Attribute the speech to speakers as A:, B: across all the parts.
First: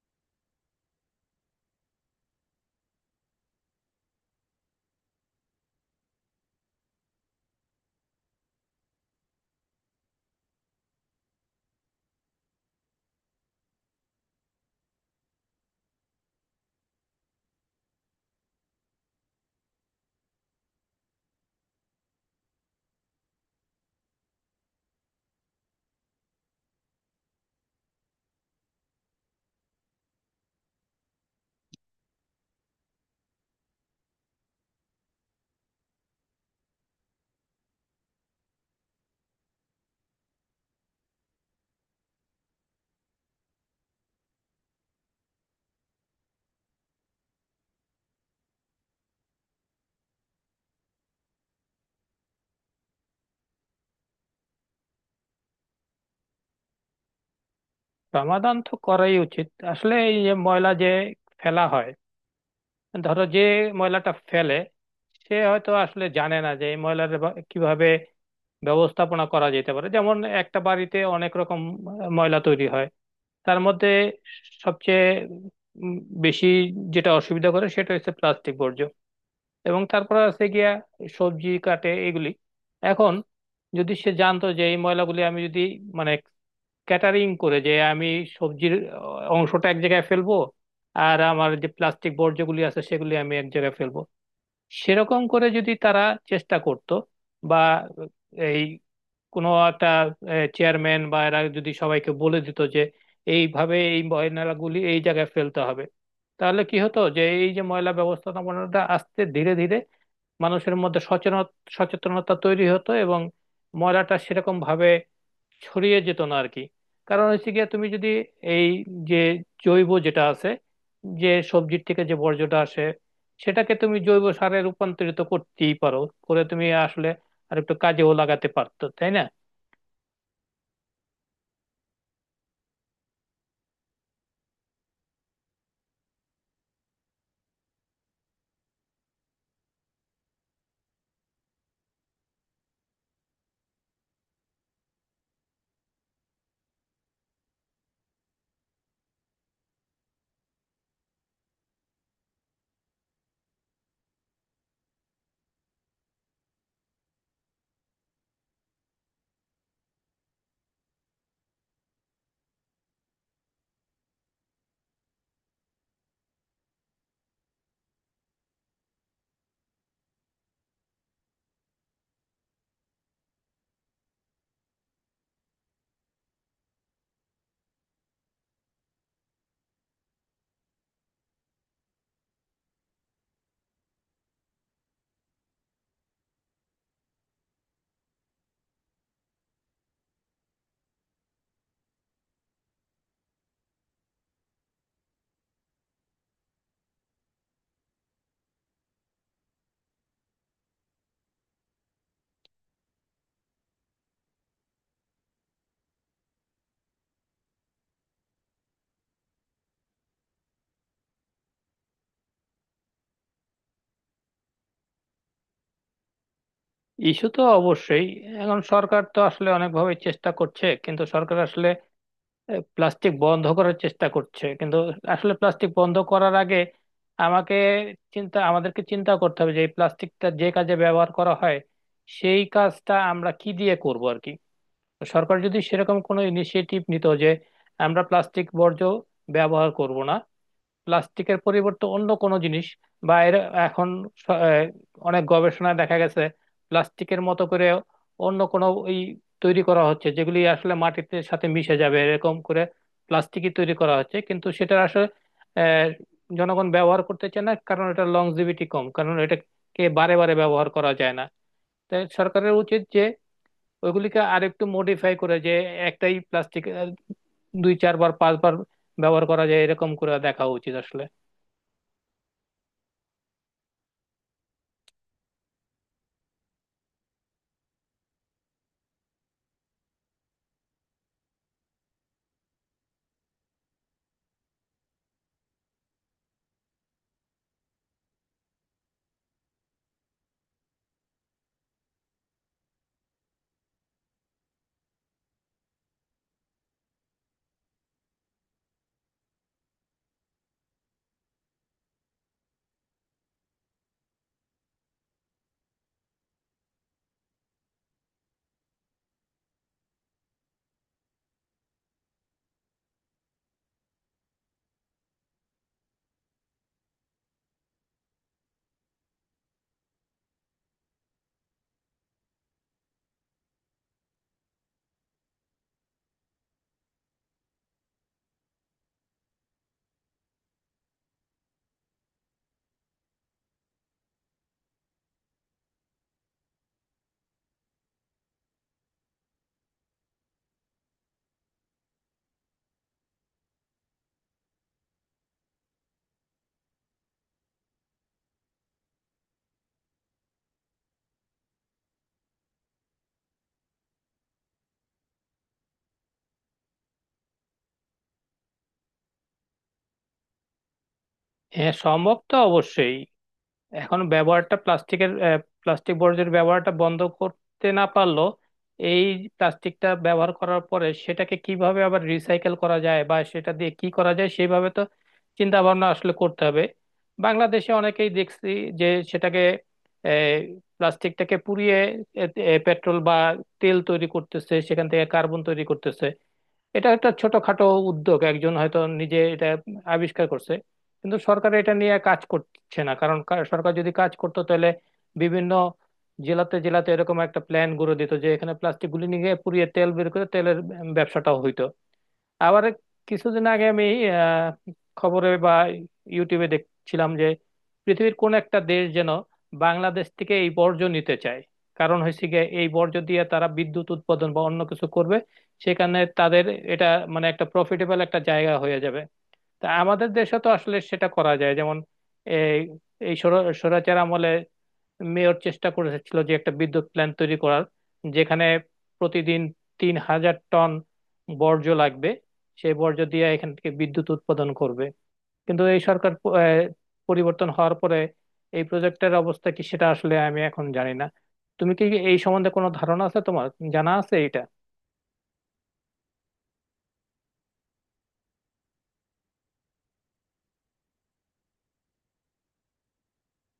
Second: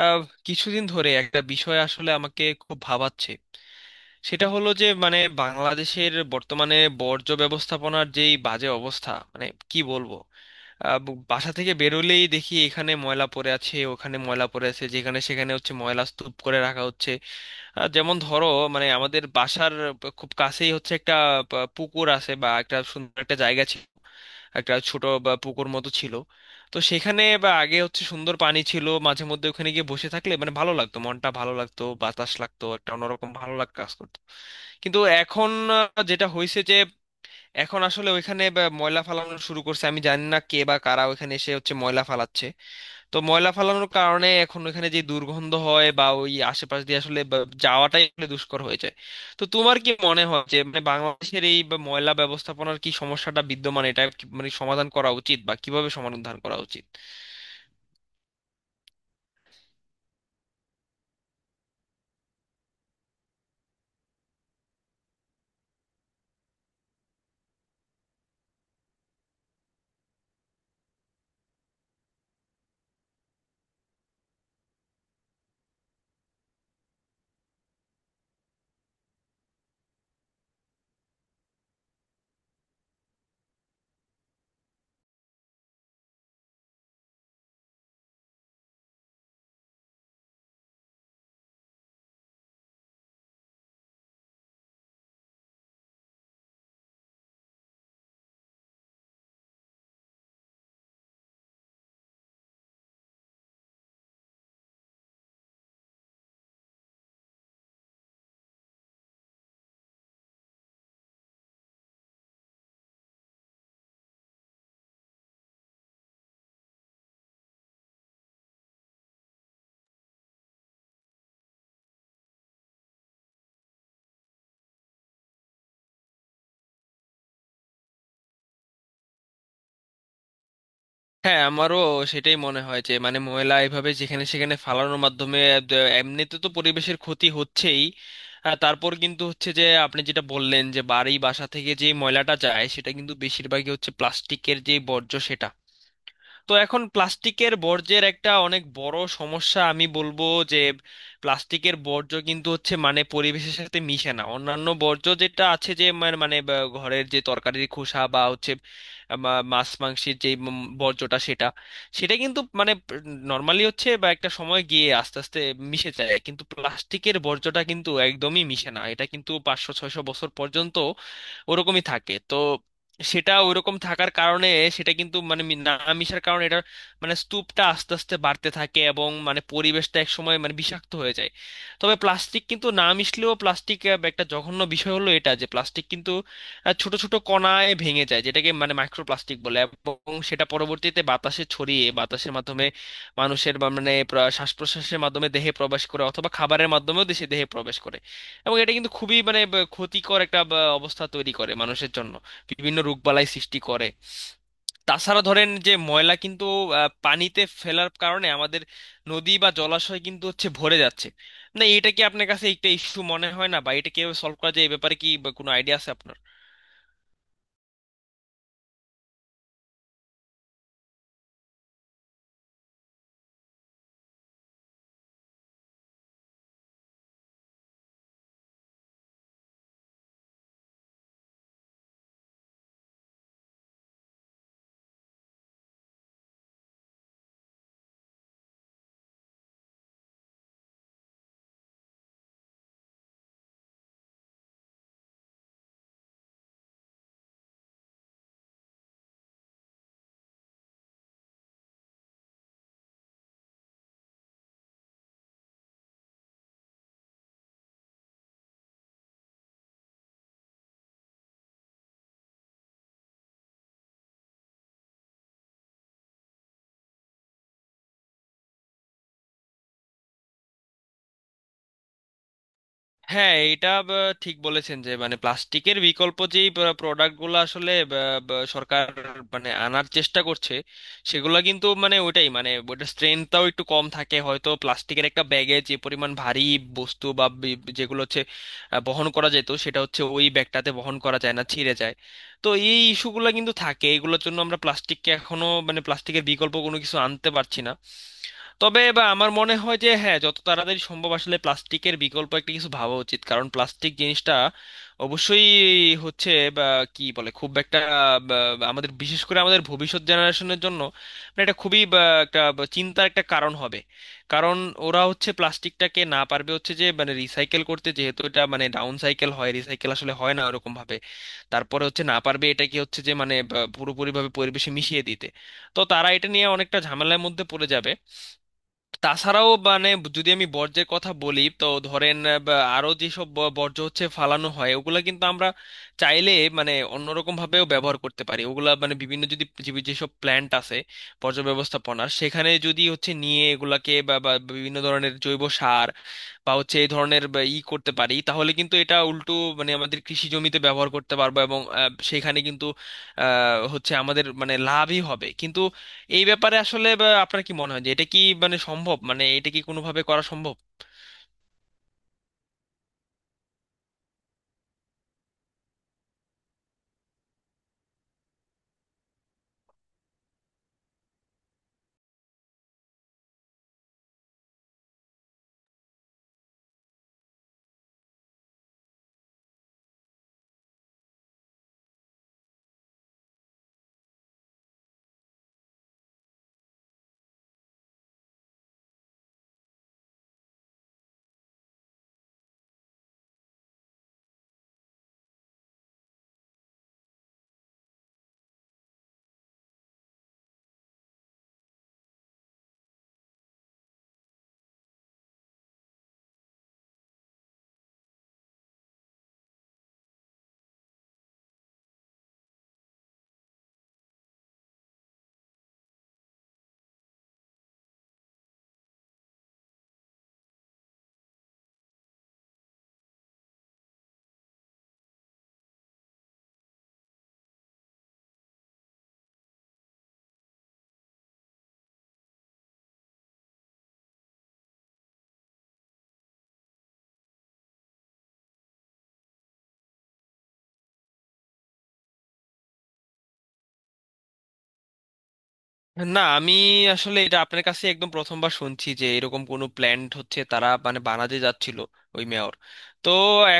A: আহ, কিছুদিন ধরে একটা বিষয় আসলে আমাকে খুব ভাবাচ্ছে। সেটা হলো যে মানে বাংলাদেশের বর্তমানে বর্জ্য ব্যবস্থাপনার যেই বাজে অবস্থা, মানে কি বলবো, বাসা থেকে বেরোলেই দেখি এখানে ময়লা পড়ে আছে, ওখানে ময়লা পড়ে আছে, যেখানে সেখানে হচ্ছে ময়লা স্তূপ করে রাখা হচ্ছে। যেমন ধরো, মানে আমাদের বাসার খুব কাছেই হচ্ছে একটা পুকুর আছে বা একটা সুন্দর একটা জায়গা ছিল, একটা ছোট বা পুকুর মতো ছিল। তো সেখানে বা আগে হচ্ছে সুন্দর পানি ছিল, মাঝে মধ্যে ওখানে গিয়ে বসে থাকলে মানে ভালো লাগতো, মনটা ভালো লাগতো, বাতাস লাগতো, একটা অন্যরকম ভালো লাগা কাজ করতো। কিন্তু এখন যেটা হয়েছে যে এখন আসলে ওইখানে বা ময়লা ফালানো শুরু করছে, আমি জানি না কে বা কারা ওইখানে এসে হচ্ছে ময়লা ফালাচ্ছে। তো ময়লা ফালানোর কারণে এখন ওখানে যে দুর্গন্ধ হয় বা ওই আশেপাশ দিয়ে আসলে যাওয়াটাই আসলে দুষ্কর হয়ে যায়। তো তোমার কি মনে হয় যে মানে বাংলাদেশের এই বা ময়লা ব্যবস্থাপনার কি সমস্যাটা বিদ্যমান, এটা কি মানে সমাধান করা উচিত বা কিভাবে সমাধান করা উচিত?
B: সমাধান তো করাই উচিত। আসলে এই যে ময়লা যে ফেলা হয়, ধরো যে ময়লাটা ফেলে, সে হয়তো আসলে জানে না যে এই ময়লার কিভাবে ব্যবস্থাপনা করা যেতে পারে। যেমন একটা বাড়িতে অনেক রকম ময়লা তৈরি হয়, তার মধ্যে সবচেয়ে উম বেশি যেটা অসুবিধা করে সেটা হচ্ছে প্লাস্টিক বর্জ্য। এবং তারপর আছে গিয়া সবজি কাটে এগুলি। এখন যদি সে জানতো যে এই ময়লাগুলি আমি যদি মানে ক্যাটারিং করে, যে আমি সবজির অংশটা এক জায়গায় ফেলবো, আর আমার যে প্লাস্টিক বর্জ্যগুলি আছে সেগুলি আমি এক জায়গায় ফেলবো। সেরকম করে যদি তারা চেষ্টা করত, বা এই কোনো একটা চেয়ারম্যান বা এরা যদি সবাইকে বলে দিত যে এইভাবে এই ময়লাগুলি এই জায়গায় ফেলতে হবে, তাহলে কি হতো যে এই যে ময়লা ব্যবস্থাপনাটা আস্তে ধীরে ধীরে মানুষের মধ্যে সচেতনতা তৈরি হতো এবং ময়লাটা সেরকম ভাবে ছড়িয়ে যেত না আর কি। কারণ হচ্ছে গিয়ে তুমি যদি এই যে জৈব যেটা আছে, যে সবজির থেকে যে বর্জ্যটা আসে, সেটাকে তুমি জৈব সারে রূপান্তরিত করতেই পারো, করে তুমি আসলে আর একটু কাজেও লাগাতে পারতো, তাই না?
A: হ্যাঁ, আমারও সেটাই মনে হয় যে মানে ময়লা এভাবে যেখানে সেখানে ফালানোর মাধ্যমে এমনিতে তো পরিবেশের ক্ষতি হচ্ছেই। তারপর কিন্তু হচ্ছে যে আপনি যেটা বললেন যে বাড়ি বাসা থেকে যে ময়লাটা যায় সেটা কিন্তু বেশিরভাগই হচ্ছে প্লাস্টিকের যে বর্জ্য সেটা। তো এখন প্লাস্টিকের বর্জ্যের একটা অনেক বড় সমস্যা আমি বলবো, যে প্লাস্টিকের বর্জ্য কিন্তু হচ্ছে মানে পরিবেশের সাথে মিশে না। অন্যান্য বর্জ্য যেটা আছে, যে মানে মানে বা ঘরের যে তরকারির খোসা বা হচ্ছে মাছ মাংসের যে বর্জ্যটা সেটা, সেটা কিন্তু মানে নর্মালি হচ্ছে বা একটা সময় গিয়ে আস্তে আস্তে মিশে যায়, কিন্তু প্লাস্টিকের বর্জ্যটা কিন্তু একদমই মিশে না। এটা কিন্তু 500 600 বছর পর্যন্ত ওরকমই থাকে। তো সেটা ওইরকম থাকার কারণে, সেটা কিন্তু মানে মি- না মিশার কারণে এটা মানে স্তূপটা আস্তে আস্তে বাড়তে থাকে এবং মানে পরিবেশটা এক সময় মানে বিষাক্ত হয়ে যায়। তবে প্লাস্টিক কিন্তু না মিশলেও প্লাস্টিক একটা জঘন্য বিষয় হলো এটা, যে প্লাস্টিক কিন্তু ছোট ছোট কণায় ভেঙে যায়, যেটাকে মানে মাইক্রোপ্লাস্টিক বলে, এবং সেটা পরবর্তীতে বাতাসে ছড়িয়ে বাতাসের মাধ্যমে মানুষের বা মানে শ্বাস প্রশ্বাসের মাধ্যমে দেহে প্রবেশ করে, অথবা খাবারের মাধ্যমেও দেশে দেহে প্রবেশ করে। এবং এটা কিন্তু খুবই মানে ক্ষতিকর একটা অবস্থা তৈরি করে মানুষের জন্য, বিভিন্ন রোগবালাই সৃষ্টি করে। তাছাড়া ধরেন যে ময়লা কিন্তু পানিতে ফেলার কারণে আমাদের নদী বা জলাশয় কিন্তু হচ্ছে ভরে যাচ্ছে। না, এটা কি আপনার কাছে একটা ইস্যু মনে হয় না, বা এটা কিভাবে সলভ করা যায় এই ব্যাপারে কি বা কোনো আইডিয়া আছে আপনার?
B: ইস্যু তো অবশ্যই। এখন সরকার তো আসলে অনেকভাবে চেষ্টা করছে, কিন্তু সরকার আসলে প্লাস্টিক বন্ধ করার চেষ্টা করছে, কিন্তু আসলে প্লাস্টিক বন্ধ করার আগে আমাকে চিন্তা আমাদেরকে চিন্তা করতে হবে যে এই প্লাস্টিকটা যে কাজে ব্যবহার করা হয় সেই কাজটা আমরা কি দিয়ে করব আর কি। তো সরকার যদি সেরকম কোনো ইনিশিয়েটিভ নিত যে আমরা প্লাস্টিক বর্জ্য ব্যবহার করব না, প্লাস্টিকের পরিবর্তে অন্য কোনো জিনিস বা এর। এখন স- আহ, অনেক গবেষণায় দেখা গেছে প্লাস্টিকের মতো করে অন্য কোনো ওই তৈরি করা হচ্ছে যেগুলি আসলে মাটিতে সাথে মিশে যাবে এরকম করে প্লাস্টিকই তৈরি করা হচ্ছে, কিন্তু সেটা আসলে আহ, জনগণ ব্যবহার করতে চায় না, কারণ এটা লংজিভিটি কম, কারণ এটাকে বারে বারে ব্যবহার করা যায় না। তাই সরকারের উচিত যে ওইগুলিকে আরেকটু মডিফাই করে যে একটাই প্লাস্টিক দুই চারবার পাঁচবার ব্যবহার করা যায় এরকম করে দেখা উচিত আসলে।
A: হ্যাঁ, ঠিক বলেছেন যে মানে প্লাস্টিকের বিকল্প যেই প্রোডাক্টগুলো আসলে সরকার মানে আনার চেষ্টা করছে, সেগুলো কিন্তু মানে ওইটাই মানে ওইটার স্ট্রেংথটাও একটু কম থাকে। হয়তো প্লাস্টিকের একটা ব্যাগে যে পরিমাণ ভারী বস্তু বা যেগুলো হচ্ছে বহন করা যেত, সেটা হচ্ছে ওই ব্যাগটাতে বহন করা যায় না, ছিঁড়ে যায়। তো এই ইস্যুগুলো কিন্তু থাকে, এগুলোর জন্য আমরা প্লাস্টিককে এখনো মানে প্লাস্টিকের বিকল্প কোনো কিছু আনতে পারছি না। তবে বা আমার মনে হয় যে হ্যাঁ, যত তাড়াতাড়ি সম্ভব আসলে প্লাস্টিকের বিকল্প একটা কিছু ভাবা উচিত, কারণ প্লাস্টিক জিনিসটা অবশ্যই হচ্ছে বা কি বলে খুব একটা বা, আমাদের, বিশেষ করে আমাদের ভবিষ্যৎ জেনারেশনের জন্য মানে এটা খুবই একটা চিন্তার একটা কারণ হবে। কারণ ওরা হচ্ছে প্লাস্টিকটাকে না পারবে হচ্ছে যে মানে রিসাইকেল করতে, যেহেতু এটা মানে ডাউন সাইকেল হয়, রিসাইকেল আসলে হয় না ওরকম ভাবে। তারপরে হচ্ছে না পারবে এটাকে হচ্ছে যে মানে পুরোপুরিভাবে পরিবেশে মিশিয়ে দিতে। তো তারা এটা নিয়ে অনেকটা ঝামেলার মধ্যে পড়ে যাবে। তাছাড়াও মানে যদি আমি বর্জ্যের কথা বলি, তো ধরেন বা আরো যেসব বর্জ্য হচ্ছে ফালানো হয়, ওগুলা কিন্তু আমরা চাইলে মানে অন্যরকম ভাবেও ব্যবহার করতে পারি। ওগুলা মানে বিভিন্ন, যদি পৃথিবীর যেসব প্ল্যান্ট আছে বর্জ্য ব্যবস্থাপনার, সেখানে যদি হচ্ছে নিয়ে এগুলাকে বা বা বিভিন্ন ধরনের জৈব সার বা হচ্ছে এই ধরনের বা ই করতে পারি, তাহলে কিন্তু এটা উল্টো মানে আমাদের কৃষি জমিতে ব্যবহার করতে পারবো, এবং সেখানে কিন্তু হচ্ছে আমাদের মানে লাভই হবে। কিন্তু এই ব্যাপারে আসলে আপনার কি মনে হয় যে এটা কি মানে সম্ভব, মানে এটা কি কোনোভাবে করা সম্ভব?
B: হ্যাঁ, সম্ভব তো অবশ্যই। এখন ব্যবহারটা প্লাস্টিকের প্লাস্টিক বর্জ্যের ব্যবহারটা বন্ধ করতে না পারলো, এই প্লাস্টিকটা ব্যবহার করার পরে সেটাকে কিভাবে আবার রিসাইকেল করা যায় বা সেটা দিয়ে কি করা যায় সেইভাবে তো চিন্তা ভাবনা আসলে করতে হবে। বাংলাদেশে অনেকেই দেখছি যে সেটাকে প্লাস্টিকটাকে পুড়িয়ে পেট্রোল বা তেল তৈরি করতেছে, সেখান থেকে কার্বন তৈরি করতেছে। এটা একটা ছোটখাটো উদ্যোগ, একজন হয়তো নিজে এটা আবিষ্কার করছে, কিন্তু সরকার এটা নিয়ে কাজ করছে না। কারণ সরকার যদি কাজ করতো তাহলে বিভিন্ন জেলাতে জেলাতে এরকম একটা প্ল্যান গুঁড়ো দিত যে এখানে প্লাস্টিক গুলি নিয়ে গিয়ে পুড়িয়ে তেল বের করে তেলের ব্যবসাটাও হইতো। আবার কিছুদিন আগে আমি আহ, খবরে বা ইউটিউবে দেখছিলাম যে পৃথিবীর কোন একটা দেশ যেন বাংলাদেশ থেকে এই বর্জ্য নিতে চায়, কারণ হচ্ছে গিয়ে এই বর্জ্য দিয়ে তারা বিদ্যুৎ উৎপাদন বা অন্য কিছু করবে। সেখানে তাদের এটা মানে একটা প্রফিটেবল একটা জায়গা হয়ে যাবে। তা আমাদের দেশে তো আসলে সেটা করা যায়। যেমন এই এই স্বৈরাচার আমলে মেয়র চেষ্টা করেছিল যে একটা বিদ্যুৎ প্ল্যান্ট তৈরি করার, যেখানে প্রতিদিন 3,000 টন বর্জ্য লাগবে, সেই বর্জ্য দিয়ে এখান থেকে বিদ্যুৎ উৎপাদন করবে। কিন্তু এই সরকার পরিবর্তন হওয়ার পরে এই প্রজেক্টের অবস্থা কি সেটা আসলে আমি এখন জানি না। তুমি কি এই সম্বন্ধে কোনো ধারণা আছে তোমার? জানা আছে এটা?
A: না, আমি আসলে এটা আপনার কাছে একদম প্রথমবার শুনছি যে এরকম কোনো প্ল্যান্ট হচ্ছে তারা মানে বানাতে যাচ্ছিল ওই মেয়র। তো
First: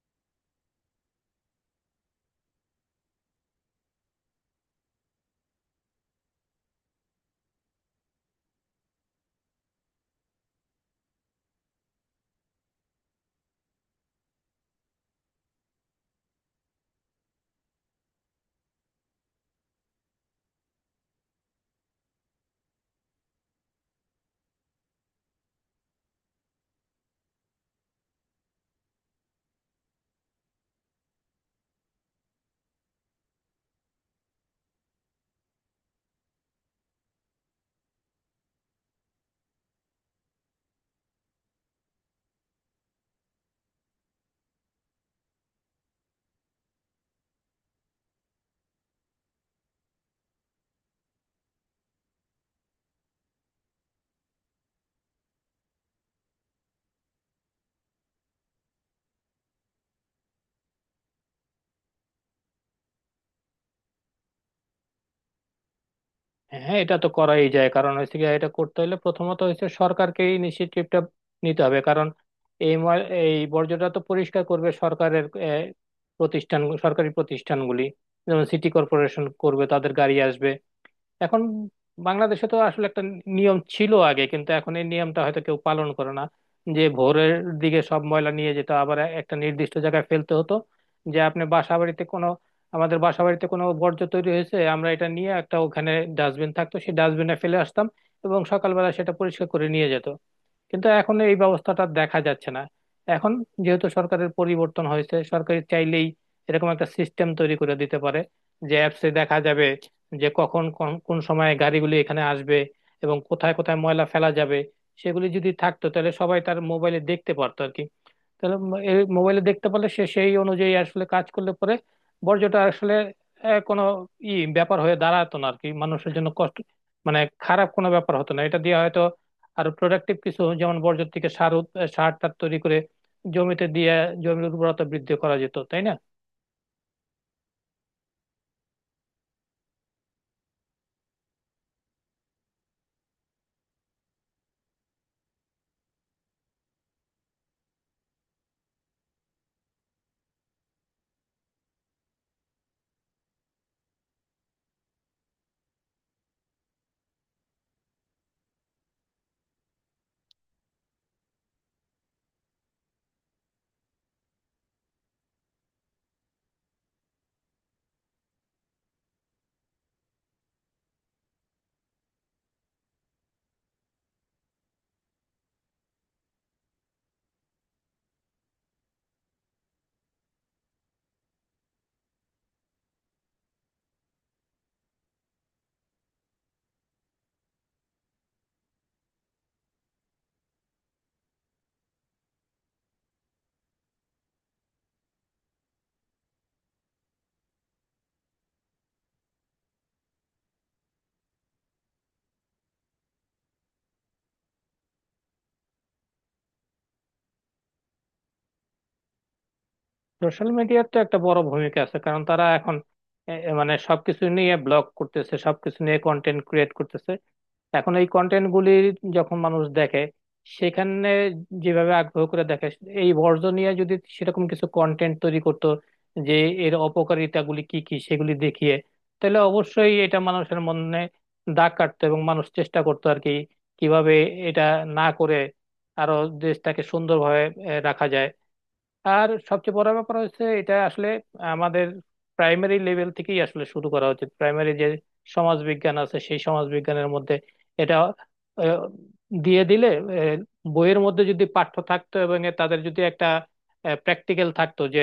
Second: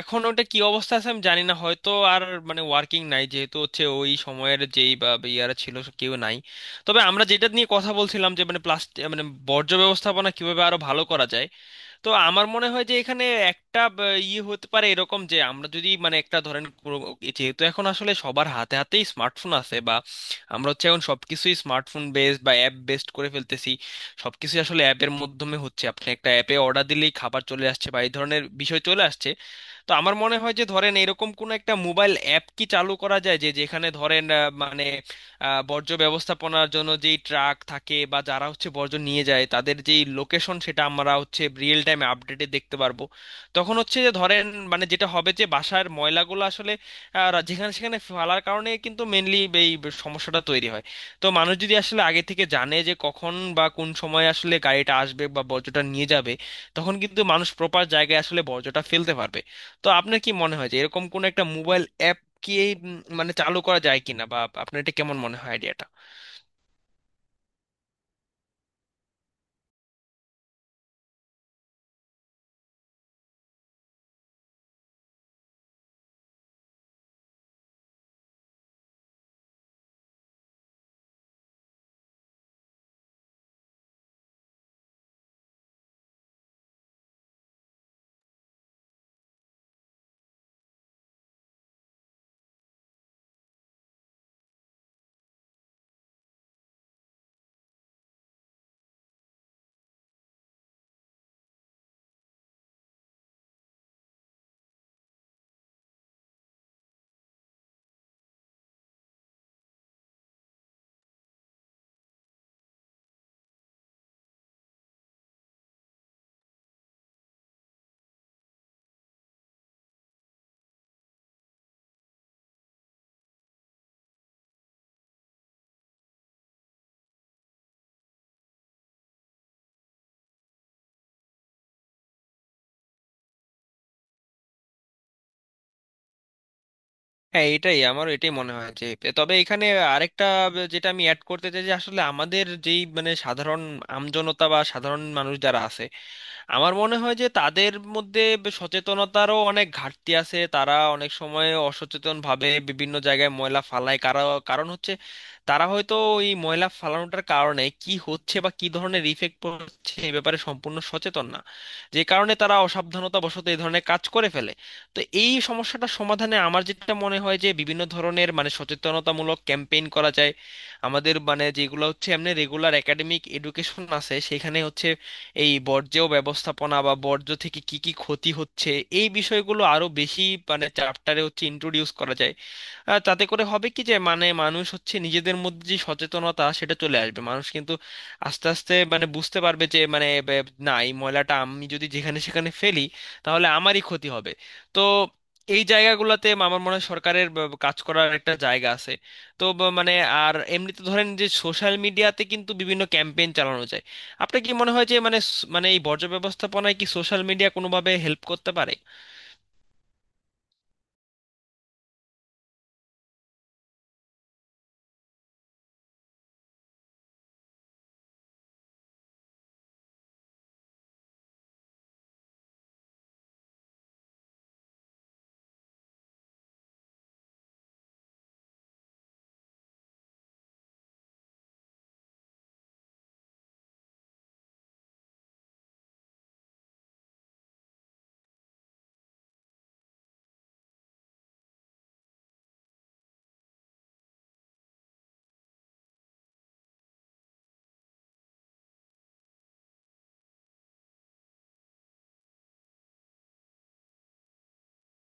A: এখন ওটা কি অবস্থা আছে আমি জানি না, হয়তো আর মানে ওয়ার্কিং নাই যেহেতু হচ্ছে ওই সময়ের যেই বা বা ইয়ারা ছিল সব কেউ নাই। তবে আমরা যেটা নিয়ে কথা বলছিলাম যে মানে প্লাস্টিক মানে বর্জ্য ব্যবস্থাপনা কিভাবে আরো ভালো করা যায়, তো আমার মনে হয় যে এখানে একটা ইয়ে হতে পারে এরকম যে আমরা যদি মানে একটা ধরেন যেহেতু এখন আসলে সবার হাতে হাতেই স্মার্টফোন আছে বা আমরা হচ্ছে এখন সবকিছুই স্মার্টফোন বেসড বা অ্যাপ বেসড করে ফেলতেছি। সবকিছুই আসলে অ্যাপের মাধ্যমে হচ্ছে, আপনি একটা অ্যাপে অর্ডার দিলেই খাবার চলে আসছে বা এই ধরনের বিষয় চলে আসছে। তো আমার মনে হয় যে ধরেন এরকম কোন একটা মোবাইল অ্যাপ কি চালু করা যায়, যে যেখানে ধরেন বর্জ্য ব্যবস্থাপনার জন্য যেই ট্রাক থাকে বা যারা হচ্ছে বর্জ্য নিয়ে যায় তাদের যেই লোকেশন, সেটা আমরা হচ্ছে রিয়েল টাইমে আপডেটে দেখতে পারবো। তখন হচ্ছে যে ধরেন মানে যেটা হবে যে বাসার ময়লাগুলো আসলে যেখানে সেখানে ফেলার কারণে কিন্তু মেনলি এই সমস্যাটা তৈরি হয়। তো মানুষ যদি আসলে আগে থেকে জানে যে কখন বা কোন সময় আসলে গাড়িটা আসবে বা বর্জ্যটা নিয়ে যাবে, তখন কিন্তু মানুষ প্রপার জায়গায় আসলে বর্জ্যটা ফেলতে পারবে। তো আপনার কি মনে হয় যে এরকম কোন একটা মোবাইল অ্যাপ কি এই মানে চালু করা যায় কিনা, বা আপনার এটা কেমন মনে হয় আইডিয়াটা?
B: হ্যাঁ, এটা তো করাই যায়। কারণ হচ্ছে কি, এটা করতে হলে প্রথমত হচ্ছে সরকারকে ইনিশিয়েটিভটা নিতে হবে। কারণ এই বর্জ্যটা তো পরিষ্কার করবে সরকারের প্রতিষ্ঠান, সরকারি প্রতিষ্ঠানগুলি যেমন সিটি কর্পোরেশন করবে, তাদের গাড়ি আসবে। এখন বাংলাদেশে তো আসলে একটা নিয়ম ছিল আগে, কিন্তু এখন এই নিয়মটা হয়তো কেউ পালন করে না। যে ভোরের দিকে সব ময়লা নিয়ে যেত, আবার একটা নির্দিষ্ট জায়গায় ফেলতে হতো। যে আপনি বাসা বাড়িতে কোনো আমাদের বাসা বাড়িতে কোনো বর্জ্য তৈরি হয়েছে, আমরা এটা নিয়ে একটা ওখানে ডাস্টবিন থাকতো, সেই ডাস্টবিনে ফেলে আসতাম এবং সকালবেলা সেটা পরিষ্কার করে নিয়ে যেত। কিন্তু এখন এই ব্যবস্থাটা দেখা যাচ্ছে না। এখন যেহেতু সরকারের পরিবর্তন হয়েছে, সরকার চাইলেই এরকম একটা সিস্টেম তৈরি করে দিতে পারে যে অ্যাপসে দেখা যাবে যে কখন কোন কোন সময় গাড়িগুলি এখানে আসবে এবং কোথায় কোথায় ময়লা ফেলা যাবে। সেগুলি যদি থাকতো তাহলে সবাই তার মোবাইলে দেখতে পারতো আর কি। তাহলে মোবাইলে দেখতে পারলে সে সেই অনুযায়ী আসলে কাজ করলে পরে বর্জ্যটা আসলে কোনো ই ব্যাপার হয়ে দাঁড়াতো না আর কি, মানুষের জন্য কষ্ট মানে খারাপ কোনো ব্যাপার হতো না। এটা দিয়ে হয়তো আরো প্রোডাক্টিভ কিছু, যেমন বর্জ্য থেকে সার টার তৈরি করে জমিতে দিয়ে জমির উর্বরতা বৃদ্ধি করা যেত, তাই না?
A: হ্যাঁ, এটাই আমারও এটাই মনে হয় যে, তবে এখানে আরেকটা যেটা আমি অ্যাড করতে চাই, যে আসলে আমাদের যেই মানে সাধারণ আমজনতা বা সাধারণ মানুষ যারা আছে, আমার মনে হয় যে তাদের মধ্যে সচেতনতারও অনেক ঘাটতি আছে। তারা অনেক সময় অসচেতন ভাবে বিভিন্ন জায়গায় ময়লা ফালায়, কারণ হচ্ছে তারা হয়তো এই ময়লা ফালানোটার কারণে কি হচ্ছে বা কি ধরনের ইফেক্ট পড়ছে এই ব্যাপারে সম্পূর্ণ সচেতন না। যে কারণে তারা অসাবধানতা বশত এই ধরনের কাজ করে ফেলে। তো এই সমস্যাটা সমাধানে আমার যেটা মনে হয় যে বিভিন্ন ধরনের মানে সচেতনতামূলক ক্যাম্পেইন করা যায়। আমাদের মানে যেগুলো হচ্ছে এমনি রেগুলার একাডেমিক এডুকেশন আছে, সেখানে হচ্ছে এই বর্জ্য ব্যবস্থাপনা বা বর্জ্য থেকে কি কি ক্ষতি হচ্ছে এই বিষয়গুলো আরো বেশি মানে চ্যাপ্টারে হচ্ছে ইন্ট্রোডিউস করা যায়। তাতে করে হবে কি যে মানে মানুষ হচ্ছে নিজেদের মধ্যে যে সচেতনতা সেটা চলে আসবে, মানুষ কিন্তু আস্তে আস্তে মানে বুঝতে পারবে যে মানে বে- না এই ময়লাটা আমি যদি যেখানে সেখানে ফেলি তাহলে আমারই ক্ষতি হবে। তো এই জায়গাগুলোতে আমার মনে হয় সরকারের কাজ করার একটা জায়গা আছে। তো ব- মানে আর এমনিতে ধরেন যে সোশ্যাল মিডিয়াতে কিন্তু বিভিন্ন ক্যাম্পেইন চালানো যায়। আপনার কি মনে হয় যে মানে মানে এই বর্জ্য ব্যবস্থাপনায় কি সোশ্যাল মিডিয়া কোনোভাবে হেল্প করতে পারে?
B: সোশ্যাল মিডিয়ার তো একটা বড় ভূমিকা আছে। কারণ তারা এখন এ- এ মানে সবকিছু নিয়ে ব্লগ করতেছে, সবকিছু নিয়ে কন্টেন্ট ক্রিয়েট করতেছে। এখন এই কন্টেন্ট গুলি যখন মানুষ দেখে, সেখানে যেভাবে আগ্রহ করে দেখে, এই বর্জন নিয়ে যদি সেরকম কিছু কন্টেন্ট তৈরি করতো যে এর অপকারিতা গুলি কি কি সেগুলি দেখিয়ে, তাহলে অবশ্যই এটা মানুষের মনে দাগ কাটতো এবং মানুষ চেষ্টা করতো আর কি কিভাবে এটা না করে আরো দেশটাকে সুন্দরভাবে রাখা যায়। আর সবচেয়ে বড় ব্যাপার হচ্ছে এটা আসলে আমাদের প্রাইমারি লেভেল থেকেই আসলে শুরু করা উচিত। প্রাইমারি যে সমাজ বিজ্ঞান আছে সেই সমাজ বিজ্ঞানের মধ্যে এটা আহ, দিয়ে দিলে, আহ, বইয়ের মধ্যে যদি পাঠ্য থাকতো এবং এ তাদের যদি একটা প্র্যাকটিক্যাল থাকতো যে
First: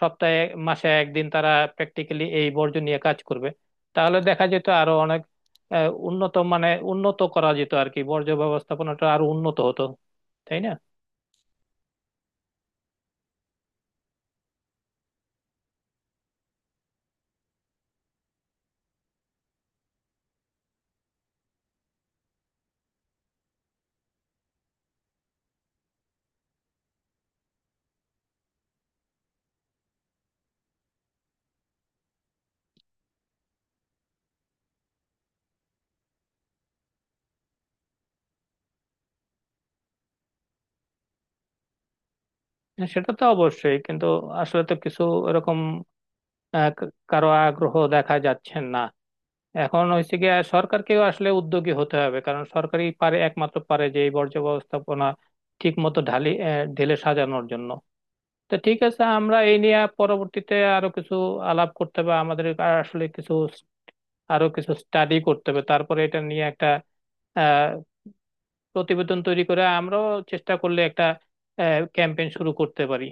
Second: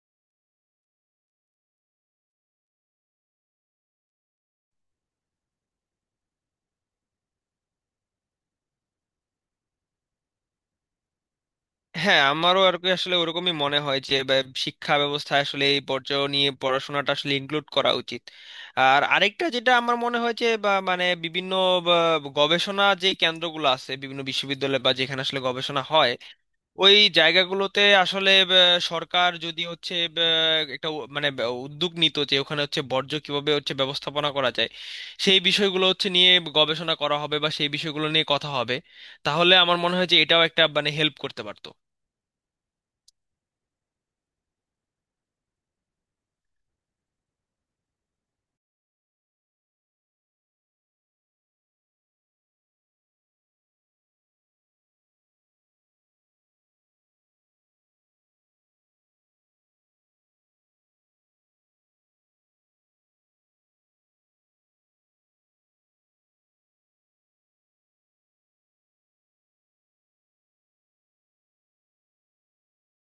B: সপ্তাহে মাসে একদিন তারা প্র্যাকটিক্যালি এই বর্জ্য নিয়ে কাজ করবে, তাহলে দেখা যেত আরো অনেক উন্নত মানে উন্নত করা যেত আর কি, বর্জ্য ব্যবস্থাপনাটা আরো উন্নত হতো, তাই না?
A: হ্যাঁ, আমারও আর কি আসলে ওরকমই মনে হয় যে শিক্ষা ব্যবস্থায় আসলে এই পর্যায়ে নিয়ে পড়াশোনাটা আসলে ইনক্লুড করা উচিত। আর আরেকটা যেটা আমার মনে হয় যে বা মানে বিভিন্ন বা, গবেষণা যে কেন্দ্রগুলো আছে বিভিন্ন বিশ্ববিদ্যালয় বা যেখানে আসলে গবেষণা হয়, ওই জায়গাগুলোতে আসলে সরকার যদি হচ্ছে একটা উদ্যোগ নিত যে ওখানে হচ্ছে বর্জ্য কিভাবে হচ্ছে ব্যবস্থাপনা করা যায়, সেই বিষয়গুলো হচ্ছে নিয়ে গবেষণা করা হবে বা সেই বিষয়গুলো নিয়ে কথা হবে, তাহলে আমার মনে হয় যে এটাও একটা মানে হেল্প করতে পারতো।
B: হ্যাঁ, সেটা তো অবশ্যই। কিন্তু আসলে তো কিছু এরকম কারো আগ্রহ দেখা যাচ্ছে না। এখন হচ্ছে গিয়ে সরকারকেও আসলে উদ্যোগী হতে হবে, কারণ সরকারই পারে একমাত্র পারে যে এই বর্জ্য ব্যবস্থাপনা ঠিক মতো ঢেলে সাজানোর জন্য। তো ঠিক আছে, আমরা এই নিয়ে পরবর্তীতে আরো কিছু আলাপ করতে হবে আমাদের। আর আসলে আরো কিছু স্টাডি করতে হবে, তারপরে এটা নিয়ে একটা আহ প্রতিবেদন তৈরি করে আমরাও চেষ্টা করলে একটা ক্যাম্পেইন শুরু করতে পারি।